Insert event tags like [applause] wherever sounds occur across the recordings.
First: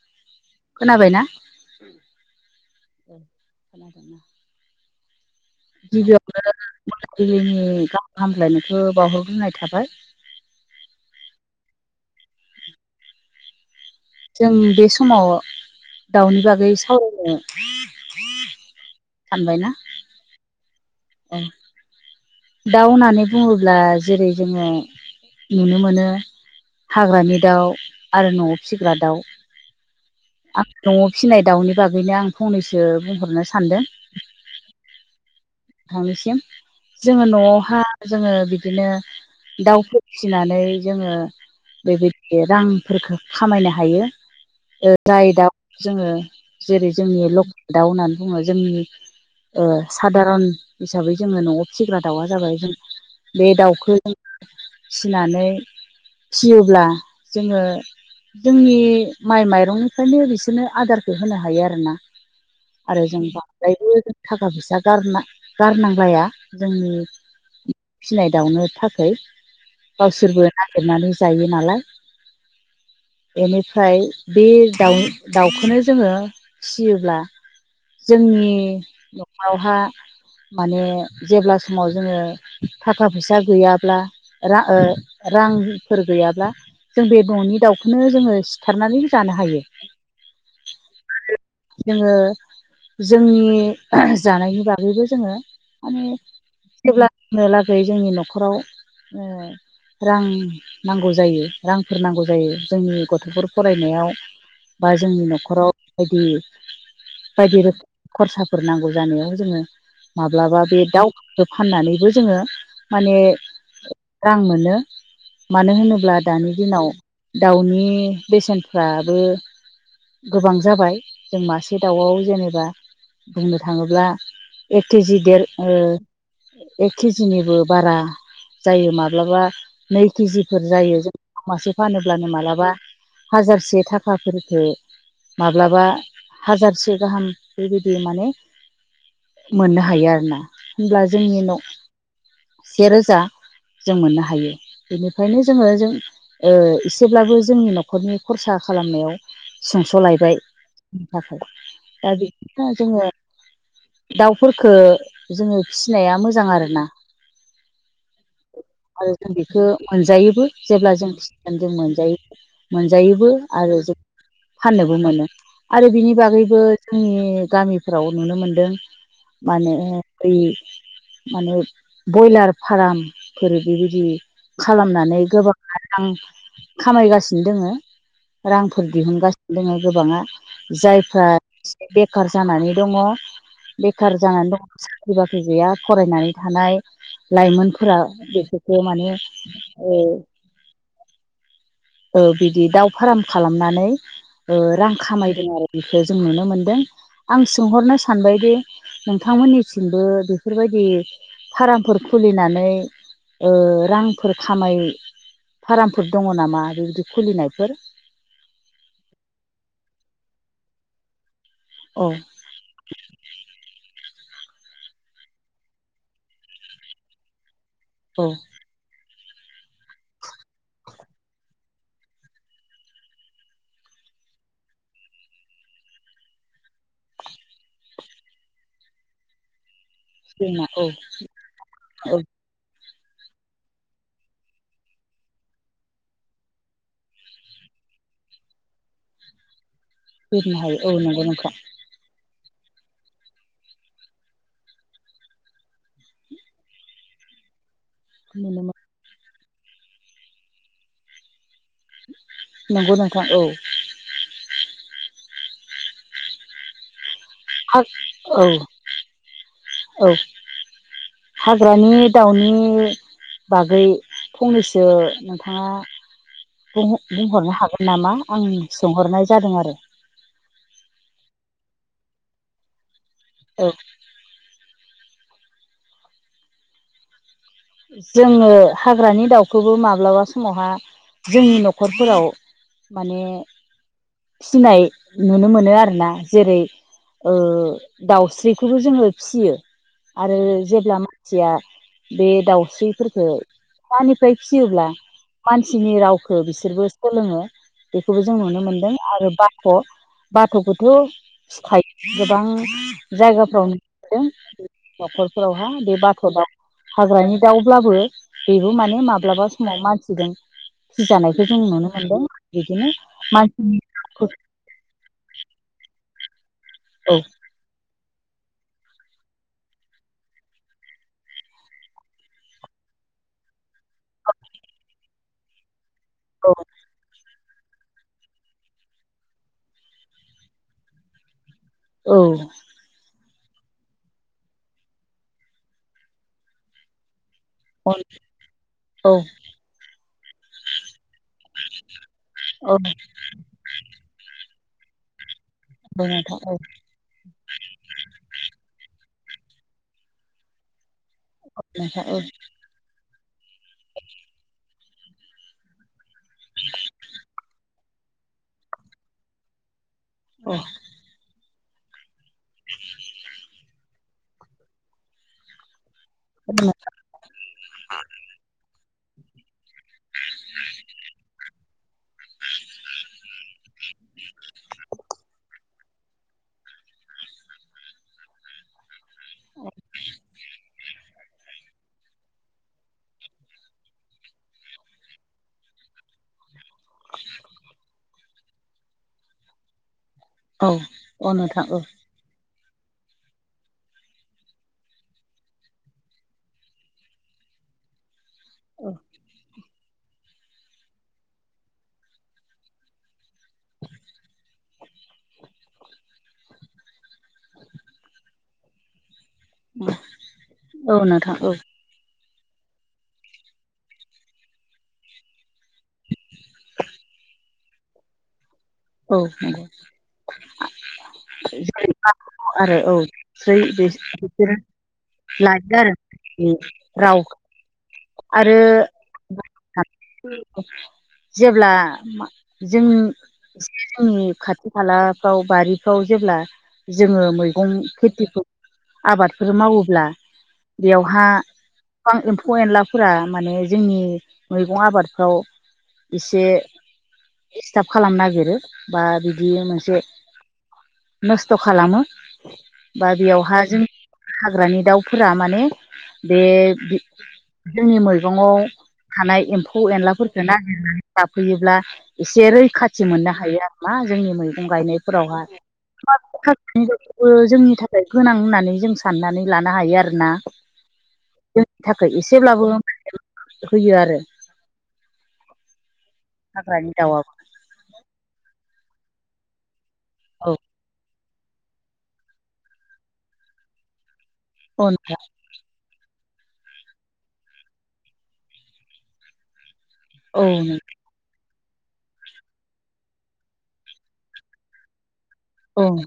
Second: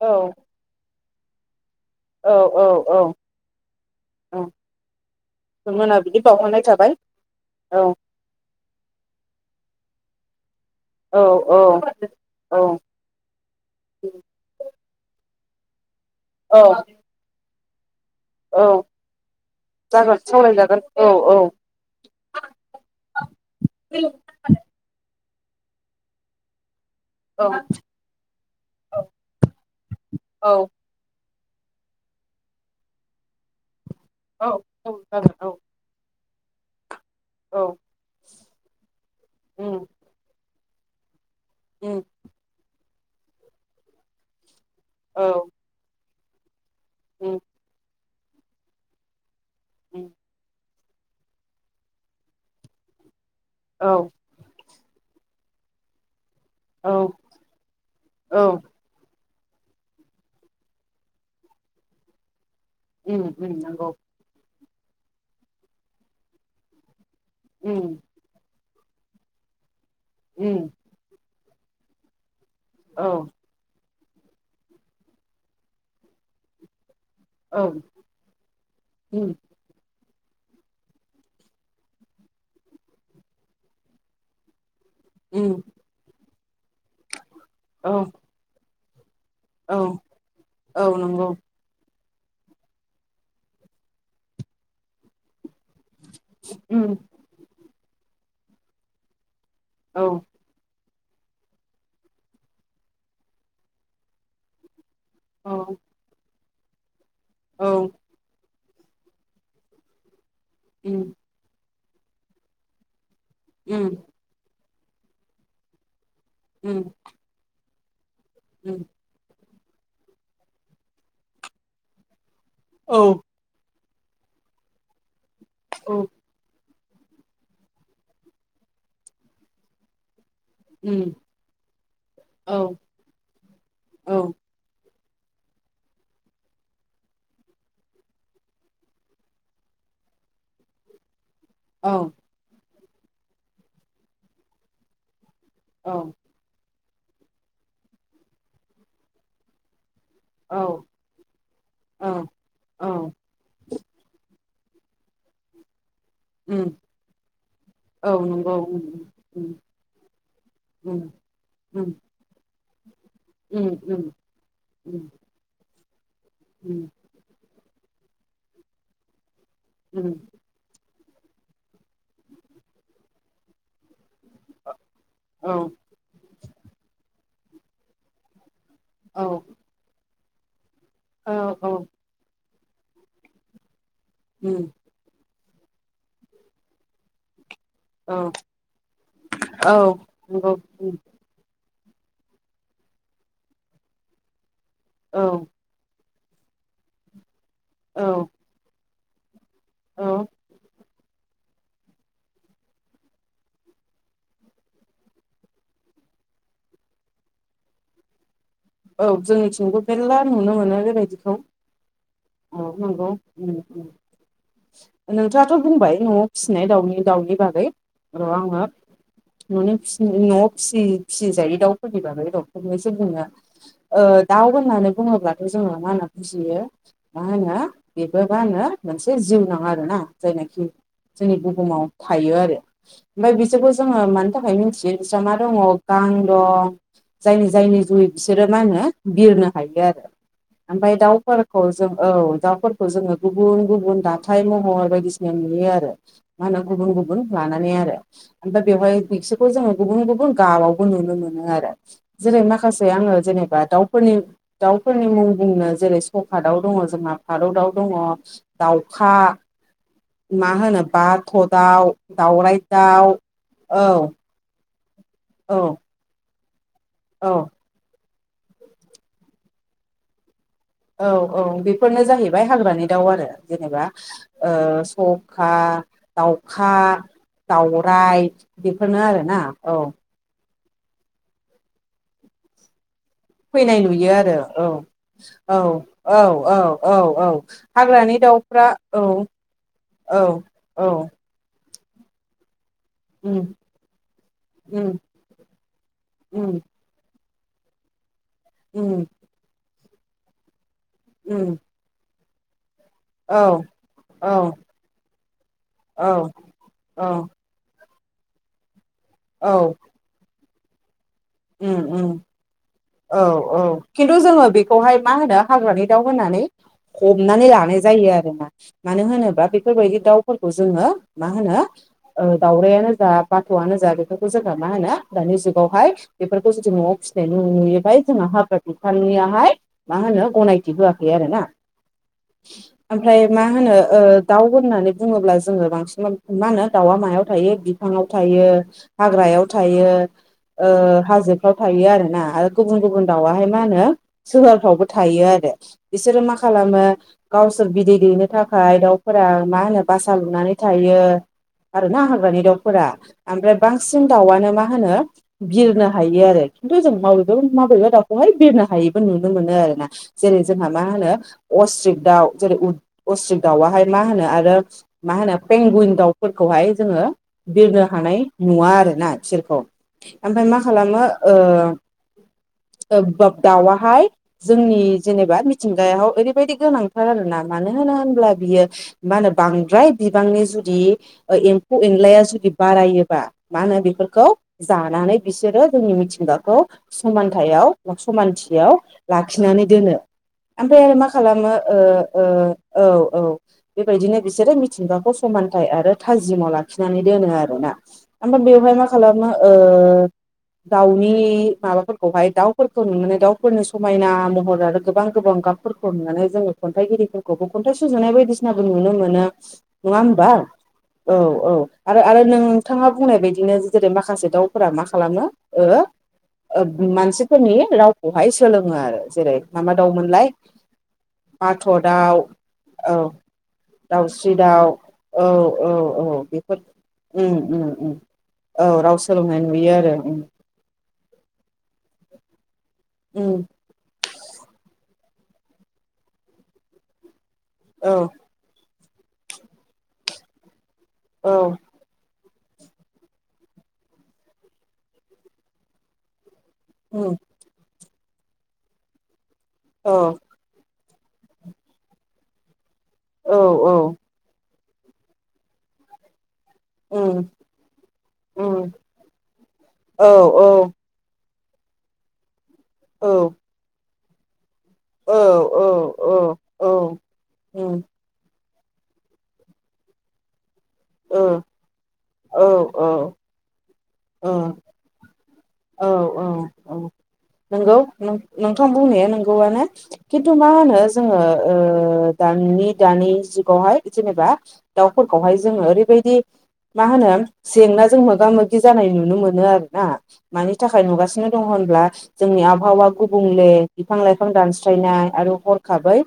औ खोनाबायना? औ औ औ खोनादोंना? औ मोना बिदि गिबियावनो बावहरनाय थाबाय मोनाबिलिनि औ गाहाम हामलायनायखौ बावहरग्रोनाय थाबाय [inaudible] औ औ औ जों बे समाव दाउनि औ बागै सावरायनो औ सानबायना जागोन सावराय जागोन औ औ दाउ ओननानै बुङोब्ला जेरै जोङो नुनो मोनो हाग्रानि औ दाउ आरो न'वाव फिसिग्रा आ दाउ औ न'वाव फिसिनाय दाउनि बागैनो आं फंनैसो बुंहरनो सानदों औ औ खोनादों औ सिम जोङो औ न'आवहा जोङो बिदिनो उम दाउफोर फिसिनानै जोङो उम [unintelligible] रांफोरखो खामायनो हायो ओ जाय औ दाउ जोङो जेरै जोंनि उम लकेल दाउ होननानै बुङो जोंनि ओ उम सादारन हिसाबै जोङो न'आव फिसिग्रा दाउआ जाबाय जों बे दाउखौ औ जों फिसिनानै फियोब्ला औ जोङो औ जोंनि माइ माइरंनिफ्रायनो बिसोरनो आदारखौ होनो हायो आरोना आरो जों उम उम नंगौ बांद्रायबो जों थाखा फैसा गारना गारनांलाया जोंनि उम फिनाय दावनो थाखाय गावसोरबो उम नागिरनानै जायो नालाय औ फ्राय बे दाउ दाउखौनो जोङो फियो ब्ला औ जोंनि उम न'आवहा माने जेब्ला समाव जोङो थाखा फैसा गैयाब्ला रा ओ उम रांफोर गैयाब्ला जों बे न'नि औ दाउखौनो जोङो सिथारनानै जानो हायो औ औ नंगौ जोङो जोंनि जानायनि बागैबो जोङो माने उम जेब्लानोलागै जोंनि न'खराव औ रां नांगौ जायो रांफोर नांगौ जायो जोंनि गथ'फोर फरायनायाव बा जोंनि औ न'खराव बायदि बायदि औ रोखोम खरसाफोर नांगौ जानायाव जोङो माब्लाबा बे उम दाउ फाननानैबो जोङो माने उम रां मोनो मानो होनोब्ला दानि उम दिनाव दाउनि उम बेसेनफ्राबो गोबां जाबाय जों मासे दावाव जेनेबा औ बुंनो था थाङोब्ला एक केजि देर ओ औ एक केजिनिबो बारा जायो माब्लाबा नै किजिफोर जायो उम जों मासे फानोब्लानो औ मा्लाबा हाजारसे औ थाखाफोरखो माब्लाबा हाजारसे गाहाम बेबायदि माने मोननो हायो आरो ना। होमब्ला जोंनि न' औ सेरोजा जों मोननो हायो। बेनि ओंखायनो जोङो जों औ ओ इस जेब्लाबो जोंनि न'खरनि खरसा खालामनायाव सुंस'लाय बाय औ [unintelligible] दा औ बेदिनो जोङो औ दाउ फोरखौ जोङो फिसिनाया मोजां उम आरोना। औ नंगौ उम आरो जों उम बेखौ मोनजायोबो जेब्ला उम जों खृस्टियान [unintelligible] जों उम मोनजायो मोनजायोबो उम आरो जों उम फाननोबो उम मोनो। आरो बिनि बागैबो उम जोंनि गामिफ्राव नुनो मोनदों मा होनो? उम माने बयलार फार्मफोर बेबायदि खालामनानै औ गोबाङानो रां खामायगासिनो दोङो। रांफोर औ दिहुनगासिनो दङ गोबाङा जायफ्रा औ औ एसेबेखार जानानै दङ बेखार जानानै दङ। उम बाख्रि बाख्रि गैया फरायनानै थानाय लाइमोन फोरा औ बेफोरखौ माने औ नंगौ उम ओ बिदि दाउ फार्म खालामनानै रां औ खामायदों आरो बेखौ जों नुनो मोनदों आं सोंहरनो औ सानबायदि नोंथांमोननि सिमबो औ बेफोरबायदि फार्मफोर खुलिनानै ओ रांफोर खामायो फार्मफोर दङ नामा बेबायदि खुलिनायफोर? औ जोंनिथिंबो मेरला नुनो मोनो। बेबायदिखौ औ औ नंगौ नोंथाङाथ' बुंबाय न'आव फिसिनाय दाउनि दाउनि बागै औ नङा होनबा न'नि फिसि न'आव फिसि फिसिजायै दाउफोरनि बागै [unintelligible] ओ दाउ होननानै बुङोब्लाथ' जोङो मा होनना बुजियो मा होनो बेबो बा आंनो मोनसे जिउ नाङा आरोना जायनाखि जोंना औ जोंनि बुहुमाव औ थायो आरो। ओमफ्राय बिसोरखौ जोङो मानि थाखाय मिथियो बिसोरहा मा दङ गां दं। जायनि जायनि जुयै बिसोरो मा होनो बिरनो हायो आरो। बिरनो हायो औ ओमफ्राय नंगौ नोंथां दाउफोरखौ जों औ उफोरखौ जोङो गुबुन गुबुन दाथथाय महर बायदिसिना नुयो आरो मा होना गुबुन गुबुन थानानै आरो नुनो ओमफ्राय मोन बेवहाय बिसोरखौ जोङो गुबुन गुबुन गाबावबो नुनो मोनो आरो जेरै माखासे नंगौ आङो नोंथां औ जेनेबा दाउफोरनि दाउफोरनि मुं बुंनो जेरै स'खा दाउ दङ जोंहा भारताव दङ औ दावखा औ हाग्रानि दाउनि दाउराइ दाउ बागै औ फंनैसो सो औ नोंथाङा औ बुंहरनो हागोन नामा आं सोंहरनाय जादों आरो। औ औ बेफोरनो जाहैबाय हाग्रानि दाउ आरो औ जेनेबा ओ स'खा दाउखा दाउराइ जोङो बेफोरनो हाग्रानि आरोना दाउखौबो औ माब्लाबा समावहा जोंनि न'खरफोराव माने फैनाय नुयो आरो औ फिनाय नुनो औ मोनो आरोना औ औ जेरै औ औ ओ हाग्रानि दाउफ्रा दाउस्रिखौबो औ जोङो फिसियो औ आरो औ जेब्ला मानसिया बे दाउस्रिफोरफोरखौ उम फिसानिफ्राय फिसियोब्ला उम मानसिनि रावखौ उम बिसोरबो सोलोङो। बे खौबो जों नुनो मोनदों उम आरो बाथ' बाथ'खौथ' उम फिखायो गोबां। औ जायगाफ्राव नुदों औ न'खरफोरावहा बे बाथ' औ दाउ औ हाग्रानि दाव ब्लाबो बेबो माने माब्लाबा औ समाव मानसिजों फिजानायखौ जों उम नुनो उम मोनदों बिदिनो औ औ मानसिनि खिनथु जोङो बेखौहाय मा होनो हाग्रानि दाउ होनानै औ हमनानै लानाय जायो आरो। आरोना बाथ'आनो जा बेफोरखौ जों मा होनो नुयैहाय जोंहा हाब्रा बिफाननियाहाय मा होनो गनायथि होआखै आरोना। औ मा होनो ओ दाउ होननानै बुङोब्ला जोङो बांसिन मा होनो दाउआ मायाव थायो औ बिफांडाव थायो औ हाग्रायाव थायो ओ हाजोफ्राव थायो आरो ना आरो औ गुबुन गुबुन दाउआहाय मा होनो सोहोरफ्रावबो थायो आरो। बिसोरो मा नोंथां औ खालामो गावसोर बिदै दैनो थाखाय दाउ फोरा मा होनो बासा लुनानै थायो आरो ना नोंथां हाग्रानि दाउफोरा। ओमफ्राय बांसिन दाउआनो मा होनो बिरनो हायो आरो खिन्थु जों माव माबेबा दाउखौहाय बिरनो हायिबो नुनो मोनो आरोना जेरै औ जोंहा मा होनो अस्ट्रिक दाउ जेरै उट अस्ट्रिक दाउआहाय मा होनो आरो मा होनो पेंगुइन दाउ औ फोरखौहाय जोङो बिरनो हानाय नुवा आरो ना बिसोरखौ। ओमफ्राय मा खालामो ओ [unintelligible] दाउआहाय जोंनि जेनेबा मिथिंगायाव ओरैबायदि गोनांथार आरो ना मानो होनो होनब्ला बियो मा होनो बांद्राय बिबांनि जुदि एम्फौ एनलाया जुदि बारायोबा मा होनो बेफोरखौ जानानै बिसोरो जोंनि मिथिंगाखौ समानथायाव बा समानथियाव लाखिनानै दोनो। औ ओमफाय आरो मा औ खालामो नोंथां औ ओ ओ औ औ। बेबायदिनो बिसोरो मिथिंगाखौ समानथाइ आरो थाजिमाव लाखिनानै दोनो आरोना। ओफ्राय बेवहाय मा औ खालामो ओ दाउनि माबाफोरखौहाय दाउफोरखौ नुनानै दाउफोरनि समायना महर आरो गोबां गोबां गाबफोरखौ नुनानै जोङो खन्थाइगिरिफोरखौबो खन्थाइ सुजुनाय बायदिसिनाबो नुनो मोनो। नङा होमबा औ औ आरो आरो नोंथाङा बुंनाय बायदिनो जेरै माखासे दाउफोरा मा खालामो ओ ओ मानसिफोरनि रावखौहाय सोलोङो आरो औ जेरै नंगौ माबा दावउमोनलाय बाथ' जेरै दाउ आरो औ जै दाउस्रि बिसोरो दाउ औ औ लायो औ आरो बेफोर राव उम उम उम आरो औ राव सोलोंनाय नुयो आरो उम। जेब्ला जों उम जोंनि खाथि खाथि खालाफ्राव बारिफ्राव जेब्ला जोङो मैगं औ खेथिखौ आबादफोर मावोब्ला बेयावहा औ बिफां एमफु एनलाफोरा माने जोंनि मैगं आबादफ्राव इसे औ दिस्टाब खालामनो नागिरो बा बिदि मोनसे औ नस्थ' खालामो बा औ बेयावहाय औ जों ग्रानि दाउफोरा माने बे उम जोंनि मैगंआव उम थानाय एम्फौ औ एनलाफोरफोरखौ नागिरनानै जाफैयोब्ला एसे रैखाथि औ मोननो हायो आरोना जोंनि मै मैगं औ गायनायफोरावहा औ औ औ [unintelligible] जोंनि उम थाखाय गोनां होननानै जों साननानै लानो हायो आरोना ओ जोंनि थाखाय औ एसेब्लाबो औ ओ होयो आरो औ औ औ हाग्रानि दाउआबो खिन्थु मा औ होनो जोङो ओ दानि दानि जुगावहाय जेनेबा औ नोंथां दाउफोरखौहाय जोङो ओरैबायदि मा होनो जेंनाजों मोगा मोगि जानाय नुनो मोनो आरो ना। औ मानि थाखाय नुगासिनो दं होनना। जोंनि आबहावा गुबुंले बिफां लाइफां दानस्रायनाय आरो औ हरखाबै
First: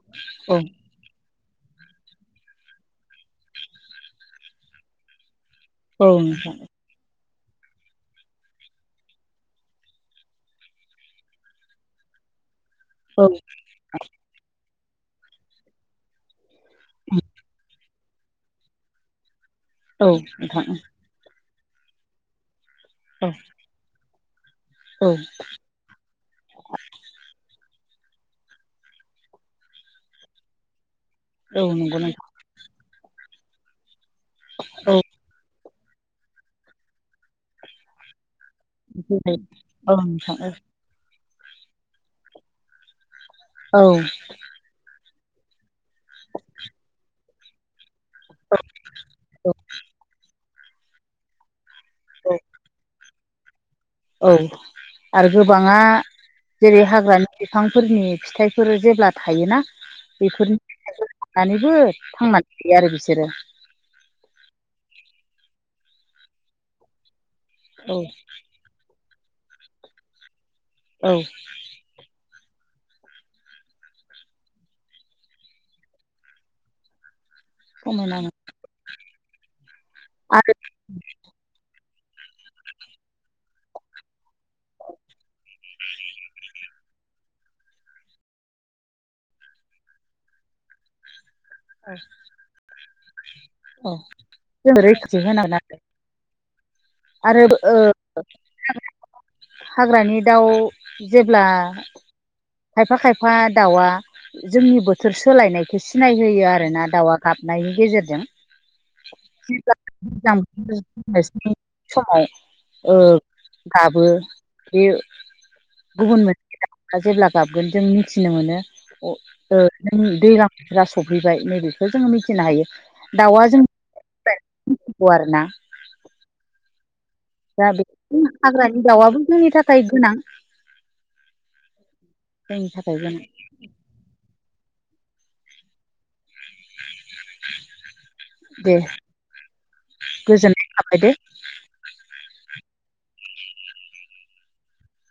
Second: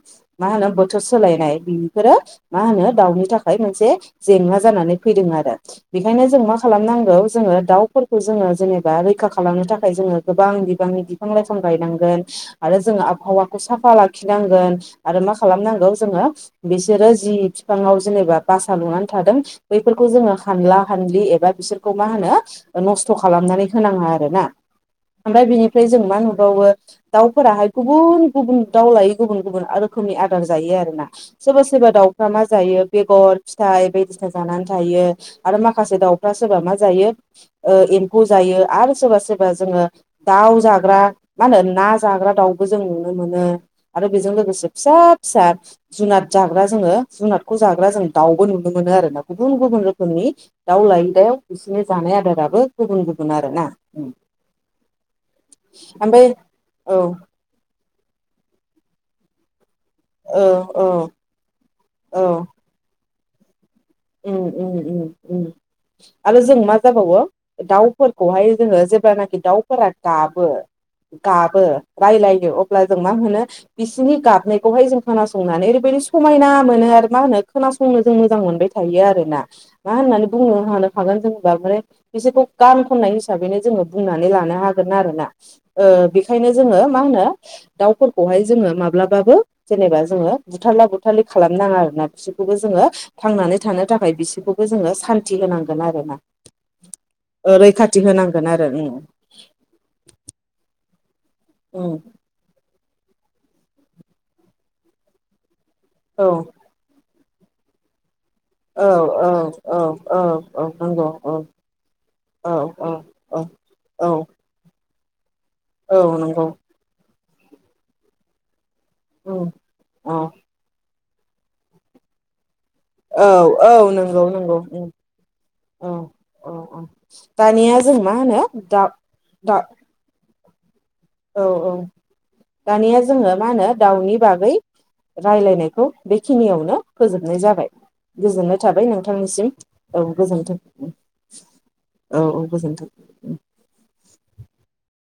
मा औ होनो बोथोर सोलायनाय बेफोरो मा होनो दाउनि थाखाय मोनसे जेंना जानानै फैदों आरो। औ बेखायनो जों नोंथां मा खालामनांगौ जोङो दाउफोरखौ जोङो जेनेबा बा रैखा खालामनो थाखाय जोङो गोबां बिबांनि बिफां-लाइफां गायनांगोन। आरो जोङो औ आबहावाखौ साफा लाखिनांगोन। आरो मा खालामनांगौ जोङो बिसोरो जि फिफाङाव जेनेबा बासा लुनानै थादों। बैफोरखौ औ जोङो नोंथां हानला हानलि एबा बिसोरखौ मा होनो नस्थ' खालामनानै होनाङा आरो ना औ ओमफाय बिनिफ्राय जों मा नुबावो दाउफोराहाय गुबुन गुबुन दाउ लायो गुबुन गुबुन रोखोमनि आदार जायो आरो ना। सोरबा औ सोरबा नंगौ नोंथां दाउफ्रा मा जायो बेगर फिथाइ बायदिसिना जानानै औ थायो आरो माखा खासे दाउफ्रा सोरबा मा जायो ओ एमफौ जा जायो आरो सोरबा सोरबा जोङो औ नोंथां औ दाउ जाग्रा मा होनो ना जाग्रा दाउबो जों मोनो औ आरो बिजों लोगोसे फिसा फिसा जुनाद जाग्रा जोङो जुनार खौ जाग्रा जों दाउबो नुनो मोनो आरो ना गुबुन गुबुन रोखोमनि दाउ लायै दाव बिदिनो जानाय आदाराबो गुबुन गुबुन आरो ना। औ आरो गोबाङा ओमफ्राय जेरै औ हाग्रानि बिफां फोरनि फिथाइफोर जेब्ला थायोना। औ बेफोरनि औ [unintelligible] थांनानै थायो आरो बिसोरो ओम ओम ओम ओम आरो जों मा जाबावो। औ दाउफोरखौहाय जोङो जेब्लानाखि दाउफोरा गाबो। औ गाबो रायलायो अ ब्लाजों मा होनो बिसिनि गाबनायखौहाय जों ख़नानै ओरैबायदि समायना मोनो आरो मा होनो? खोनासंनो जों समायना मोजां मोनबाय थायो आरो ना मा होननानै बुंनो हानो हागोन जेनबा ओमफ्राय बिसोरखौ गान खननाय हिसाबैनो जोङो बुंनानै लानो हागोन आरो ना ओबेखायनो जोङो मा होनो दाउफोरखौहाय जोङो माब्लाबाबो जेनेबा जोङो बुथारला बुथारलि खालामनाङा आरोना बिसोरखौबो जोङो थांनानै थानो औ थाखाय बिसोरखौबो जों जोङो रैखाथि सान्ति आरो होनांगोन आरोना। ओ रैखाथि होनांगोन आरो ओम हाग्रानि दाउ जेब्ला खायफा खायफा दाउआ जोंनि बोथोर सोलायनाय सिनाय औ होयो आरो ना दाउआ गाबनायनि गेजेरजों औ औ औ औ औ नंगौ औ [unintelligible] समाव औ औ ओ औ गाबो औ बियो औ गुबुन नंगौ मोनसे दावा जेब्ला गाबगोन जों मिथिनो मोनो। अ उम ओ औ दैलां बोथोरा स'फैबाय नैबेखौ जोङो मिथिनो हायो। औ दाउआ जों औ नोंगौ नोंगौ मिथिगौ आरोना ओम औ औ औ दा दानिया बे जों मा होनो हाग्रानि दा दाउआबो जोंनि दा थाखाय गोनां औ औ जोंनि थाखाय दानिया जोङो गोनां मा होनो दाउनि बागै रायलायनायखौ बेखिनियावनो फोजोबनाय जाबाय । गोजोननाय दे थाबाय नोंथांनिसिम औ गोजोन्थों गोजोननाय थाबाय दे । औ औ गोजोन्थों ।